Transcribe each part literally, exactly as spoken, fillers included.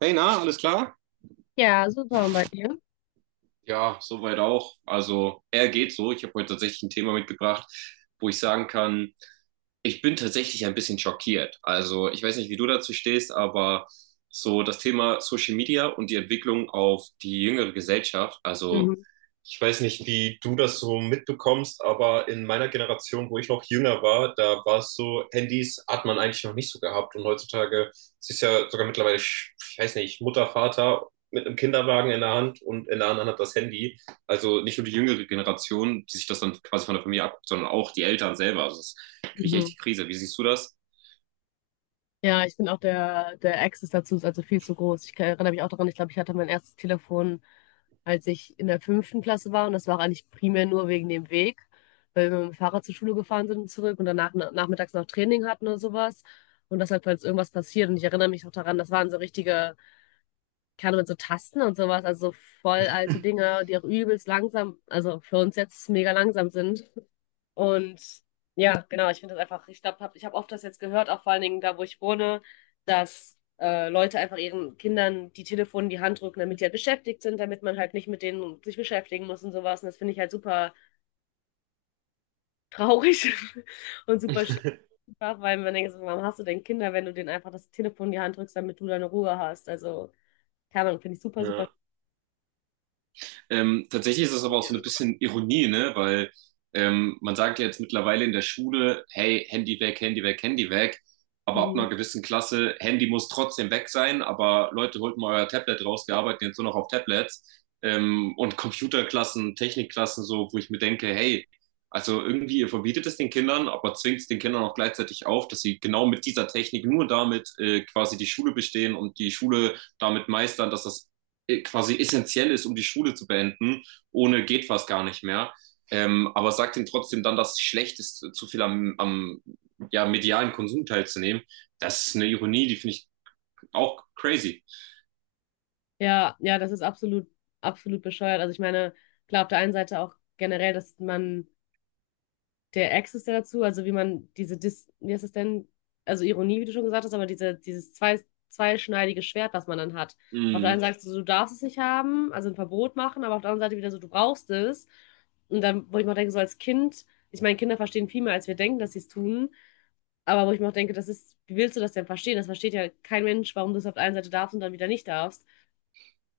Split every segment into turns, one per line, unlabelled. Hey, na, alles klar?
Ja, super. Und bei dir?
Ja, soweit auch. Also, er geht so. Ich habe heute tatsächlich ein Thema mitgebracht, wo ich sagen kann, ich bin tatsächlich ein bisschen schockiert. Also, ich weiß nicht, wie du dazu stehst, aber so das Thema Social Media und die Entwicklung auf die jüngere Gesellschaft. Also,
Mhm.
ich weiß nicht, wie du das so mitbekommst, aber in meiner Generation, wo ich noch jünger war, da war es so, Handys hat man eigentlich noch nicht so gehabt. Und heutzutage es ist ja sogar mittlerweile, ich weiß nicht, Mutter, Vater mit einem Kinderwagen in der Hand und in der anderen Hand das Handy. Also nicht nur die jüngere Generation, die sich das dann quasi von der Familie abguckt, sondern auch die Eltern selber. Also das kriege ich echt
Mhm.
die Krise. Wie siehst du das?
Ja, ich finde auch der, der Access dazu ist also viel zu groß. Ich kann- erinnere mich auch daran, ich glaube, ich hatte mein erstes Telefon, als ich in der fünften Klasse war. Und das war auch eigentlich primär nur wegen dem Weg, weil wir mit dem Fahrrad zur Schule gefahren sind und zurück und danach na- nachmittags noch Training hatten oder sowas. Und das halt, falls irgendwas passiert. Und ich erinnere mich auch daran, das waren so richtige, keine Ahnung, mit so Tasten und sowas, also so voll alte Dinge, die auch übelst langsam, also für uns jetzt mega langsam sind. Und ja, genau, ich finde das einfach, ich glaube, hab, ich habe oft das jetzt gehört, auch vor allen Dingen da, wo ich wohne, dass äh, Leute einfach ihren Kindern die Telefone in die Hand drücken, damit die halt beschäftigt sind, damit man halt nicht mit denen sich beschäftigen muss und sowas. Und das finde ich halt super traurig und super schwach, weil man denkt, so, warum hast du denn Kinder, wenn du denen einfach das Telefon in die Hand drückst, damit du deine Ruhe hast? Also, keine Ahnung, finde ich super, super.
Ja. Ähm, tatsächlich ist es aber auch so ein bisschen Ironie, ne? Weil ähm, man sagt ja jetzt mittlerweile in der Schule, hey, Handy weg, Handy weg, Handy weg. Aber ab einer
Mhm.
gewissen Klasse, Handy muss trotzdem weg sein, aber Leute, holt mal euer Tablet raus, wir arbeiten jetzt nur noch auf Tablets. Ähm, und Computerklassen, Technikklassen, so, wo ich mir denke, hey, also irgendwie, ihr verbietet es den Kindern, aber zwingt es den Kindern auch gleichzeitig auf, dass sie genau mit dieser Technik nur damit äh, quasi die Schule bestehen und die Schule damit meistern, dass das äh, quasi essentiell ist, um die Schule zu beenden. Ohne geht fast gar nicht mehr. Ähm, aber sagt ihm trotzdem dann, dass es schlecht ist, zu viel am, am ja, medialen Konsum teilzunehmen. Das ist eine Ironie, die finde ich auch crazy.
Ja, ja, das ist absolut, absolut bescheuert. Also ich meine, klar, auf der einen Seite auch generell, dass man der Access der dazu, also wie man diese Dis, wie heißt es denn, also Ironie, wie du schon gesagt hast, aber diese, dieses zwei, zweischneidige Schwert, was man dann hat. Auf der
Mhm.
einen Seite sagst du, du darfst es nicht haben, also ein Verbot machen, aber auf der anderen Seite wieder so, du brauchst es. Und dann, wo ich mir auch denke, so als Kind, ich meine, Kinder verstehen viel mehr, als wir denken, dass sie es tun, aber wo ich mir auch denke, das ist, wie willst du das denn verstehen? Das versteht ja kein Mensch, warum du es auf der einen Seite darfst und dann wieder nicht darfst.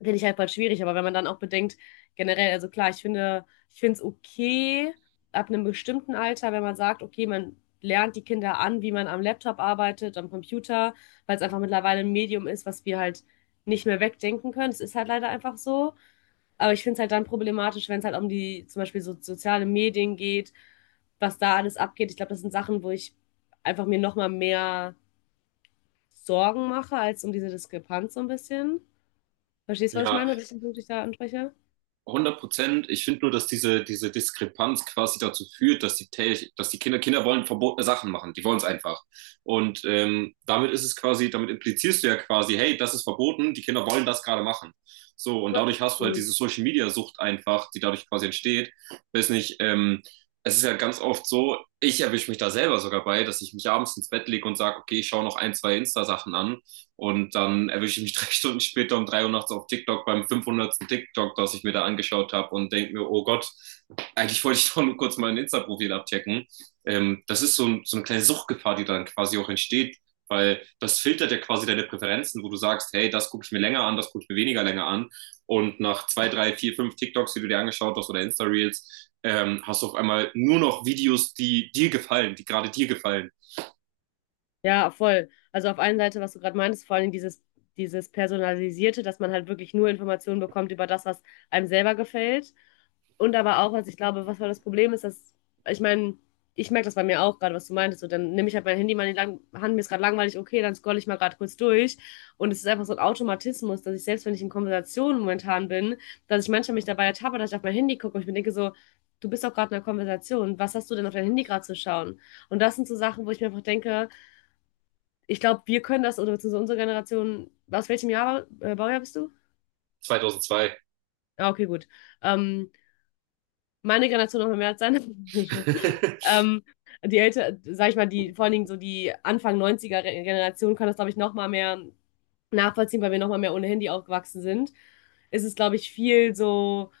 Finde ich halt voll schwierig, aber wenn man dann auch bedenkt, generell, also klar, ich finde, ich finde es okay, ab einem bestimmten Alter, wenn man sagt, okay, man lernt die Kinder an, wie man am Laptop arbeitet, am Computer, weil es einfach mittlerweile ein Medium ist, was wir halt nicht mehr wegdenken können. Es ist halt leider einfach so. Aber ich finde es halt dann problematisch, wenn es halt um die zum Beispiel so soziale Medien geht, was da alles abgeht. Ich glaube, das sind Sachen, wo ich einfach mir nochmal mehr Sorgen mache, als um diese Diskrepanz so ein bisschen. Verstehst du, was ich
Ja,
meine? Welchen Punkt ich da anspreche?
hundert Prozent. Ich finde nur, dass diese, diese Diskrepanz quasi dazu führt, dass die, Tel- dass die Kinder, Kinder wollen verbotene Sachen machen. Die wollen es einfach. Und ähm, damit ist es quasi, damit implizierst du ja quasi, hey, das ist verboten, die Kinder wollen das gerade machen. So, und dadurch hast du halt diese
Mhm.
Social Media Sucht einfach, die dadurch quasi entsteht. Weiß nicht, ähm, es ist ja ganz oft so, ich erwische mich da selber sogar bei, dass ich mich abends ins Bett lege und sage, okay, ich schaue noch ein, zwei Insta-Sachen an und dann erwische ich mich drei Stunden später um drei Uhr nachts auf TikTok beim fünfhundertsten TikTok, das ich mir da angeschaut habe und denke mir, oh Gott, eigentlich wollte ich doch nur kurz mein Insta-Profil abchecken. Ähm, das ist so, ein, so eine kleine Suchtgefahr, die dann quasi auch entsteht, weil das filtert ja quasi deine Präferenzen, wo du sagst, hey, das gucke ich mir länger an, das gucke ich mir weniger länger an. Und nach zwei, drei, vier, fünf TikToks, die du dir angeschaut hast oder Insta-Reels, ähm, hast du auf einmal nur noch Videos, die dir gefallen, die gerade dir gefallen.
Ja, voll. Also auf einer Seite, was du gerade meintest, vor allem dieses, dieses Personalisierte, dass man halt wirklich nur Informationen bekommt über das, was einem selber gefällt. Und aber auch, was ich glaube, was voll das Problem ist, dass, ich meine, ich merke das bei mir auch gerade, was du meintest. So, dann nehme ich halt mein Handy mal in die lang Hand, mir ist gerade langweilig, okay, dann scrolle ich mal gerade kurz durch. Und es ist einfach so ein Automatismus, dass ich selbst, wenn ich in Konversationen momentan bin, dass ich manchmal mich dabei ertappe, dass ich auf mein Handy gucke und ich mir denke so, du bist doch gerade in einer Konversation, was hast du denn auf dein Handy gerade zu schauen? Und das sind so Sachen, wo ich mir einfach denke, ich glaube, wir können das, oder beziehungsweise unsere Generation, aus welchem Jahr, äh, Baujahr bist du?
zweitausendzwei.
Ah, okay, gut. Ähm, meine Generation noch mal mehr als seine. ähm, die älter, sag ich mal, die, vor allen Dingen so die Anfang neunziger Re- Generation kann das, glaube ich, noch mal mehr nachvollziehen, weil wir noch mal mehr ohne Handy aufgewachsen sind. Es ist, glaube ich, viel so,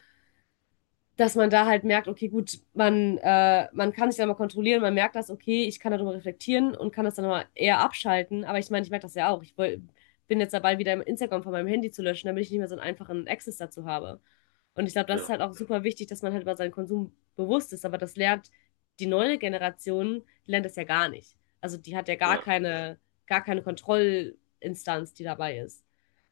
dass man da halt merkt, okay, gut, man, äh, man kann sich da mal kontrollieren, man merkt das, okay, ich kann darüber reflektieren und kann das dann mal eher abschalten. Aber ich meine, ich merke das ja auch. Ich woll, bin jetzt dabei, wieder Instagram von meinem Handy zu löschen, damit ich nicht mehr so einen einfachen Access dazu habe. Und ich glaube, das ist
Ja,
halt auch super wichtig, dass man halt über seinen Konsum bewusst ist. Aber das lernt die neue Generation, die lernt das ja gar nicht. Also die hat ja gar
ja.
keine, gar keine Kontrollinstanz, die dabei ist.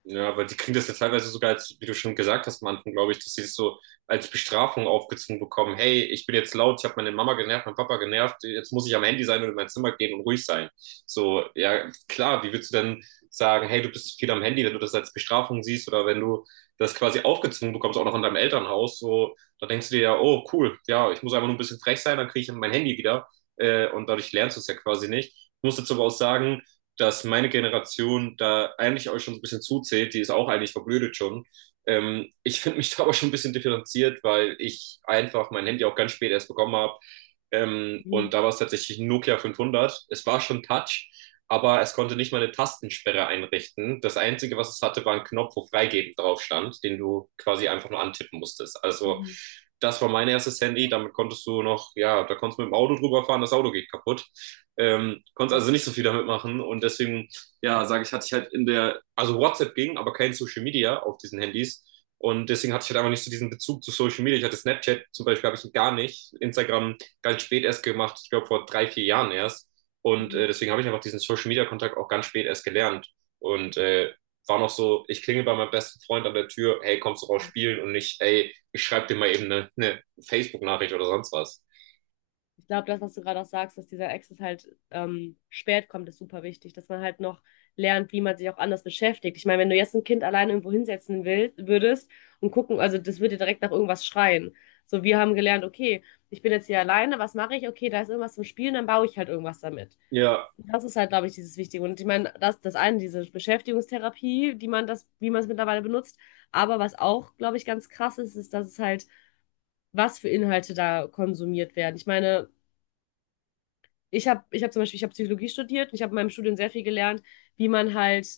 Ja, weil die kriegen das ja teilweise sogar als, wie du schon gesagt hast am Anfang, glaube ich, dass sie es so als Bestrafung aufgezwungen bekommen. Hey, ich bin jetzt laut, ich habe meine Mama genervt, meinen Papa genervt, jetzt muss ich am Handy sein und in mein Zimmer gehen und ruhig sein. So, ja, klar, wie würdest du denn sagen, hey, du bist zu viel am Handy, wenn du das als Bestrafung siehst oder wenn du das quasi aufgezwungen bekommst, auch noch in deinem Elternhaus, so, da denkst du dir ja, oh, cool, ja, ich muss einfach nur ein bisschen frech sein, dann kriege ich mein Handy wieder äh, und dadurch lernst du es ja quasi nicht. Ich muss jetzt aber auch sagen, dass meine Generation da eigentlich euch schon so ein bisschen zuzählt, die ist auch eigentlich verblödet schon. Ähm, ich finde mich da aber schon ein bisschen differenziert, weil ich einfach mein Handy auch ganz spät erst bekommen habe. Ähm,
Mhm.
und da war es tatsächlich ein Nokia fünfhundert. Es war schon Touch, aber es konnte nicht mal eine Tastensperre einrichten. Das Einzige, was es hatte, war ein Knopf, wo freigeben drauf stand, den du quasi einfach nur antippen musstest. Also
Mhm.
das war mein erstes Handy, damit konntest du noch, ja, da konntest du mit dem Auto drüber fahren, das Auto geht kaputt. Ähm, konntest also nicht so viel damit machen und deswegen, ja, sage ich, hatte ich halt in der, also WhatsApp ging, aber kein Social Media auf diesen Handys und deswegen hatte ich halt einfach nicht so diesen Bezug zu Social Media. Ich hatte Snapchat zum Beispiel, habe ich gar nicht, Instagram ganz spät erst gemacht, ich glaube vor drei, vier Jahren erst und
Ja,
äh, deswegen habe ich einfach diesen Social Media Kontakt auch ganz spät erst gelernt. Und äh, war noch so, ich klingel bei meinem besten Freund an der Tür, hey, kommst du raus spielen? Und nicht, ey, ich schreibe dir mal eben eine, eine Facebook-Nachricht oder sonst was.
ich glaube, das, was du gerade auch sagst, dass dieser Access halt ähm, spät kommt, ist super wichtig, dass man halt noch lernt, wie man sich auch anders beschäftigt. Ich meine, wenn du jetzt ein Kind alleine irgendwo hinsetzen will, würdest und gucken, also das würde direkt nach irgendwas schreien. So, wir haben gelernt, okay, ich bin jetzt hier alleine, was mache ich? Okay, da ist irgendwas zum Spielen, dann baue ich halt irgendwas damit.
Ja,
Das ist halt, glaube ich, dieses Wichtige. Und ich meine, das, das eine, diese Beschäftigungstherapie, die man das, wie man es mittlerweile benutzt. Aber was auch, glaube ich, ganz krass ist, ist, dass es halt, was für Inhalte da konsumiert werden. Ich meine, ich habe ich hab zum Beispiel, ich habe Psychologie studiert und ich habe in meinem Studium sehr viel gelernt, wie man halt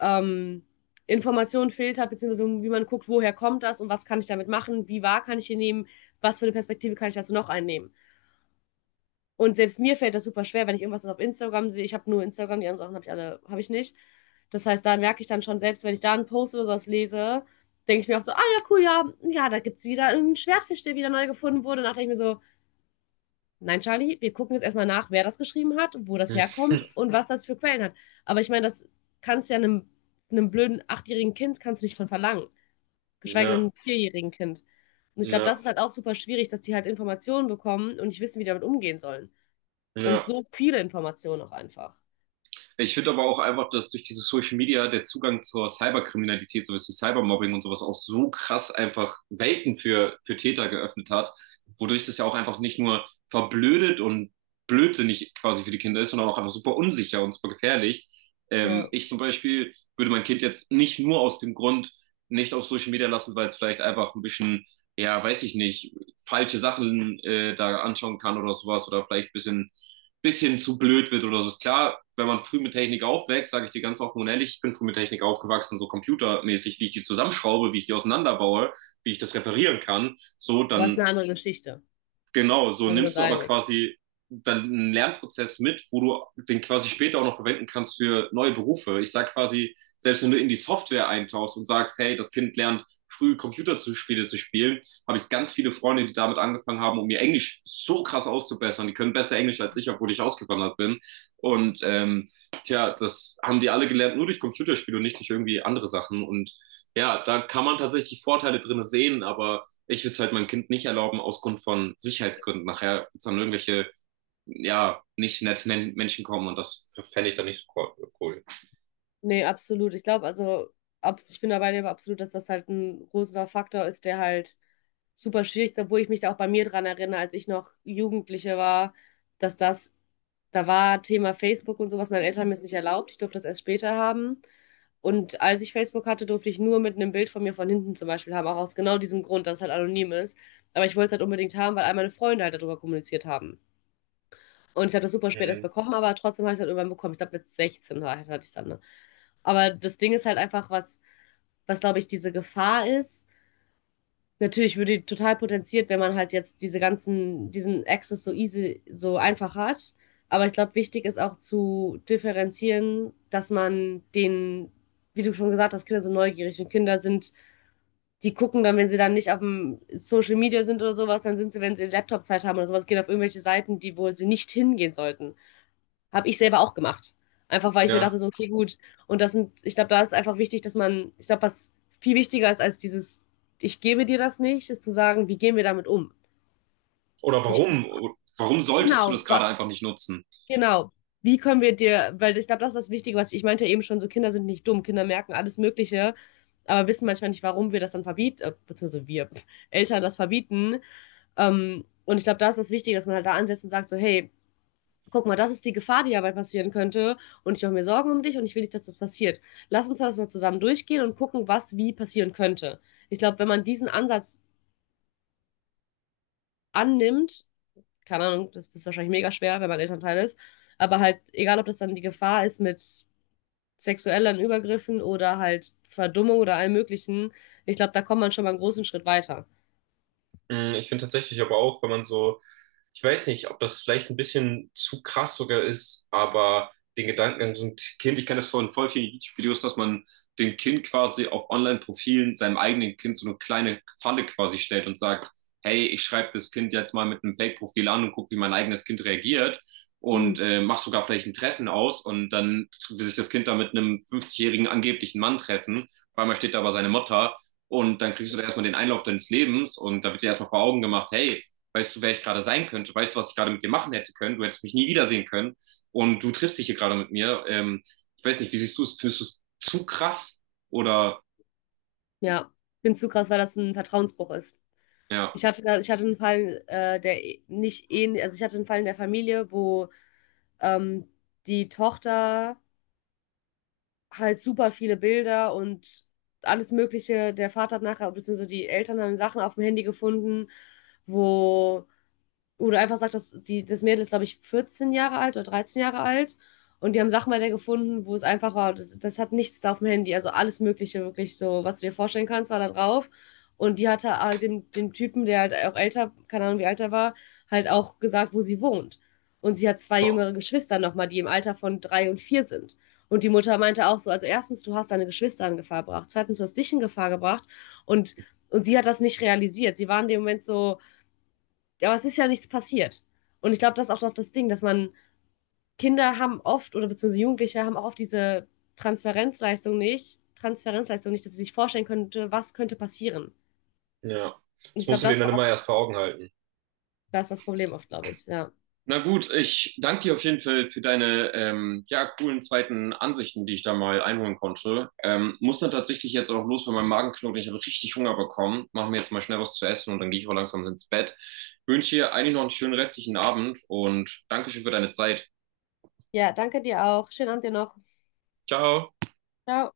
ähm, Informationen filtert, beziehungsweise wie man guckt, woher kommt das und was kann ich damit machen, wie wahr kann ich hier nehmen, was für eine Perspektive kann ich dazu noch einnehmen. Und selbst mir fällt das super schwer, wenn ich irgendwas auf Instagram sehe. Ich habe nur Instagram, die anderen Sachen habe ich alle, habe ich nicht. Das heißt, da merke ich dann schon, selbst wenn ich da einen Post oder sowas lese, denke ich mir auch so, ah ja, cool, ja, ja, da gibt es wieder einen Schwertfisch, der wieder neu gefunden wurde. Und dann dachte ich mir so, nein, Charlie, wir gucken jetzt erstmal nach, wer das geschrieben hat, wo das herkommt und was das für Quellen hat. Aber ich meine, das kannst ja einem, einem blöden achtjährigen Kind kannst du nicht von verlangen, geschweige denn
na,
einem vierjährigen Kind. Und ich glaube, das
na,
ist halt auch super schwierig, dass die halt Informationen bekommen und nicht wissen, wie die damit umgehen sollen. Und
na.
so viele Informationen auch einfach.
Ich finde aber auch einfach, dass durch diese Social Media der Zugang zur Cyberkriminalität, sowas wie Cybermobbing und sowas auch so krass einfach Welten für, für Täter geöffnet hat, wodurch das ja auch einfach nicht nur verblödet und blödsinnig quasi für die Kinder ist, sondern auch einfach super unsicher und super gefährlich. Ähm,
Ja,
ich zum Beispiel würde mein Kind jetzt nicht nur aus dem Grund nicht auf Social Media lassen, weil es vielleicht einfach ein bisschen, ja, weiß ich nicht, falsche Sachen äh, da anschauen kann oder sowas oder vielleicht ein bisschen bisschen zu blöd wird oder so. Ist klar, wenn man früh mit Technik aufwächst, sage ich dir ganz offen und ehrlich, ich bin früh mit Technik aufgewachsen, so computermäßig, wie ich die zusammenschraube, wie ich die auseinanderbaue, wie ich das reparieren kann, so,
aber es ist
dann
eine andere Geschichte.
genau, so
Da sind wir uns
nimmst du aber
einig.
quasi dann einen Lernprozess mit, wo du den quasi später auch noch verwenden kannst für neue Berufe. Ich sage quasi, selbst wenn du in die Software eintauchst und sagst, hey, das Kind lernt früh Computerspiele zu spielen, habe ich ganz viele Freunde, die damit angefangen haben, um ihr Englisch so krass auszubessern. Die können besser Englisch als ich, obwohl ich ausgewandert bin. Und ähm, tja, das haben die alle gelernt, nur durch Computerspiele und nicht durch irgendwie andere Sachen. Und ja, da kann man tatsächlich Vorteile drin sehen, aber ich würde es halt meinem Kind nicht erlauben, aus Grund von Sicherheitsgründen. Nachher wird dann irgendwelche, ja, nicht netten Menschen kommen und das fände ich dann nicht so cool.
Nee, absolut. Ich glaube, also, ab, ich bin dabei, aber absolut, dass das halt ein großer Faktor ist, der halt super schwierig, obwohl ich mich da auch bei mir dran erinnere, als ich noch Jugendliche war, dass das, da war Thema Facebook und sowas, meine Eltern haben mir es nicht erlaubt, ich durfte das erst später haben. Und als ich Facebook hatte, durfte ich nur mit einem Bild von mir von hinten zum Beispiel haben, auch aus genau diesem Grund, dass es halt anonym ist. Aber ich wollte es halt unbedingt haben, weil all meine Freunde halt darüber kommuniziert haben. Und ich habe das super spät erst
Mhm.
bekommen, aber trotzdem habe ich es halt irgendwann bekommen. Ich glaube, mit sechzehn war- hatte ich es dann, ne? Aber das Ding ist halt einfach, was, was, glaube ich, diese Gefahr ist. Natürlich würde die total potenziert, wenn man halt jetzt diese ganzen, diesen Access so easy, so einfach hat. Aber ich glaube, wichtig ist auch zu differenzieren, dass man den, wie du schon gesagt hast, Kinder sind neugierig und Kinder sind, die gucken dann, wenn sie dann nicht auf dem Social Media sind oder sowas, dann sind sie, wenn sie Laptop-Zeit haben oder sowas, gehen auf irgendwelche Seiten, die, wo sie nicht hingehen sollten, habe ich selber auch gemacht. Einfach weil ich mir dachte,
Ja.
so, okay, gut. Und das sind, ich glaube, da ist einfach wichtig, dass man, ich glaube, was viel wichtiger ist als dieses, ich gebe dir das nicht, ist zu sagen, wie gehen wir damit um?
Oder
Ich,
warum? Warum solltest du
genau,
das gerade
wa-
einfach nicht nutzen?
genau. Wie können wir dir, weil ich glaube, das ist das Wichtige, was ich, ich meinte ja eben schon, so Kinder sind nicht dumm, Kinder merken alles Mögliche, aber wissen manchmal nicht, warum wir das dann verbieten, äh, beziehungsweise wir Eltern das verbieten. Ähm, und ich glaube, da ist das Wichtige, dass man halt da ansetzt und sagt, so, hey, guck mal, das ist die Gefahr, die dabei passieren könnte, und ich mache mir Sorgen um dich und ich will nicht, dass das passiert. Lass uns das mal zusammen durchgehen und gucken, was wie passieren könnte. Ich glaube, wenn man diesen Ansatz annimmt, keine Ahnung, das ist wahrscheinlich mega schwer, wenn man Elternteil ist, aber halt, egal ob das dann die Gefahr ist mit sexuellen Übergriffen oder halt Verdummung oder allem Möglichen, ich glaube, da kommt man schon mal einen großen Schritt weiter.
Mm, Ich finde tatsächlich aber auch, wenn man so, ich weiß nicht, ob das vielleicht ein bisschen zu krass sogar ist, aber den Gedankengang, so ein Kind, ich kenne das von voll vielen YouTube-Videos, dass man dem Kind quasi auf Online-Profilen, seinem eigenen Kind, so eine kleine Falle quasi stellt und sagt, hey, ich schreibe das Kind jetzt mal mit einem Fake-Profil an und gucke, wie mein eigenes Kind reagiert
Hm.
und äh, mach sogar vielleicht ein Treffen aus und dann will sich das Kind da mit einem fünfzig-jährigen angeblichen Mann treffen. Auf einmal steht da aber seine Mutter und dann kriegst du da erstmal den Einlauf deines Lebens und da wird dir erstmal vor Augen gemacht, hey, weißt du, wer ich gerade sein könnte, weißt du, was ich gerade mit dir machen hätte können, du hättest mich nie wiedersehen können und du triffst dich hier gerade mit mir. Ähm, ich weiß nicht, wie siehst du es? Findest du es zu krass? Oder
Ja, ich finde es zu krass, weil das ein Vertrauensbruch ist.
ja.
Ich hatte da, ich hatte einen Fall, äh, der eh- nicht ähnlich, also ich hatte einen Fall in der Familie, wo ähm, die Tochter halt super viele Bilder und alles Mögliche, der Vater hat nachher, beziehungsweise die Eltern haben Sachen auf dem Handy gefunden, wo wo einfach sagt dass die, das Mädel ist, glaube ich, vierzehn Jahre alt oder dreizehn Jahre alt. Und die haben Sachmelder gefunden, wo es einfach war, das, das hat nichts da auf dem Handy, also alles Mögliche wirklich so, was du dir vorstellen kannst, war da drauf. Und die hatte halt dem, dem Typen, der halt auch älter, keine Ahnung wie alt er war, halt auch gesagt, wo sie wohnt. Und sie hat zwei jüngere Geschwister nochmal, die im Alter von drei und vier sind. Und die Mutter meinte auch so, also erstens, du hast deine Geschwister in Gefahr gebracht, zweitens, du hast dich in Gefahr gebracht. Und, und sie hat das nicht realisiert. Sie war in dem Moment so, aber es ist ja nichts passiert. Und ich glaube, das ist auch doch das Ding, dass man Kinder haben oft oder beziehungsweise Jugendliche haben auch oft diese Transferenzleistung nicht, Transferenzleistung nicht, dass sie sich vorstellen könnte, was könnte passieren.
Ja,
Und
das
ich
musst
glaube,
du dir
das ist
dann
auch
immer
oft,
erst vor Augen halten.
das, ist das Problem oft, glaube ich. Ja.
Na gut, ich danke dir auf jeden Fall für deine ähm, ja, coolen zweiten Ansichten, die ich da mal einholen konnte. Ähm, muss dann tatsächlich jetzt auch los, weil mein Magen knurrt. Und ich habe richtig Hunger bekommen. Machen wir jetzt mal schnell was zu essen und dann gehe ich auch langsam ins Bett. Wünsche dir eigentlich noch einen schönen restlichen Abend und Dankeschön für deine Zeit.
Ja, danke dir auch. Schönen Abend dir noch.
Ciao.
Ciao.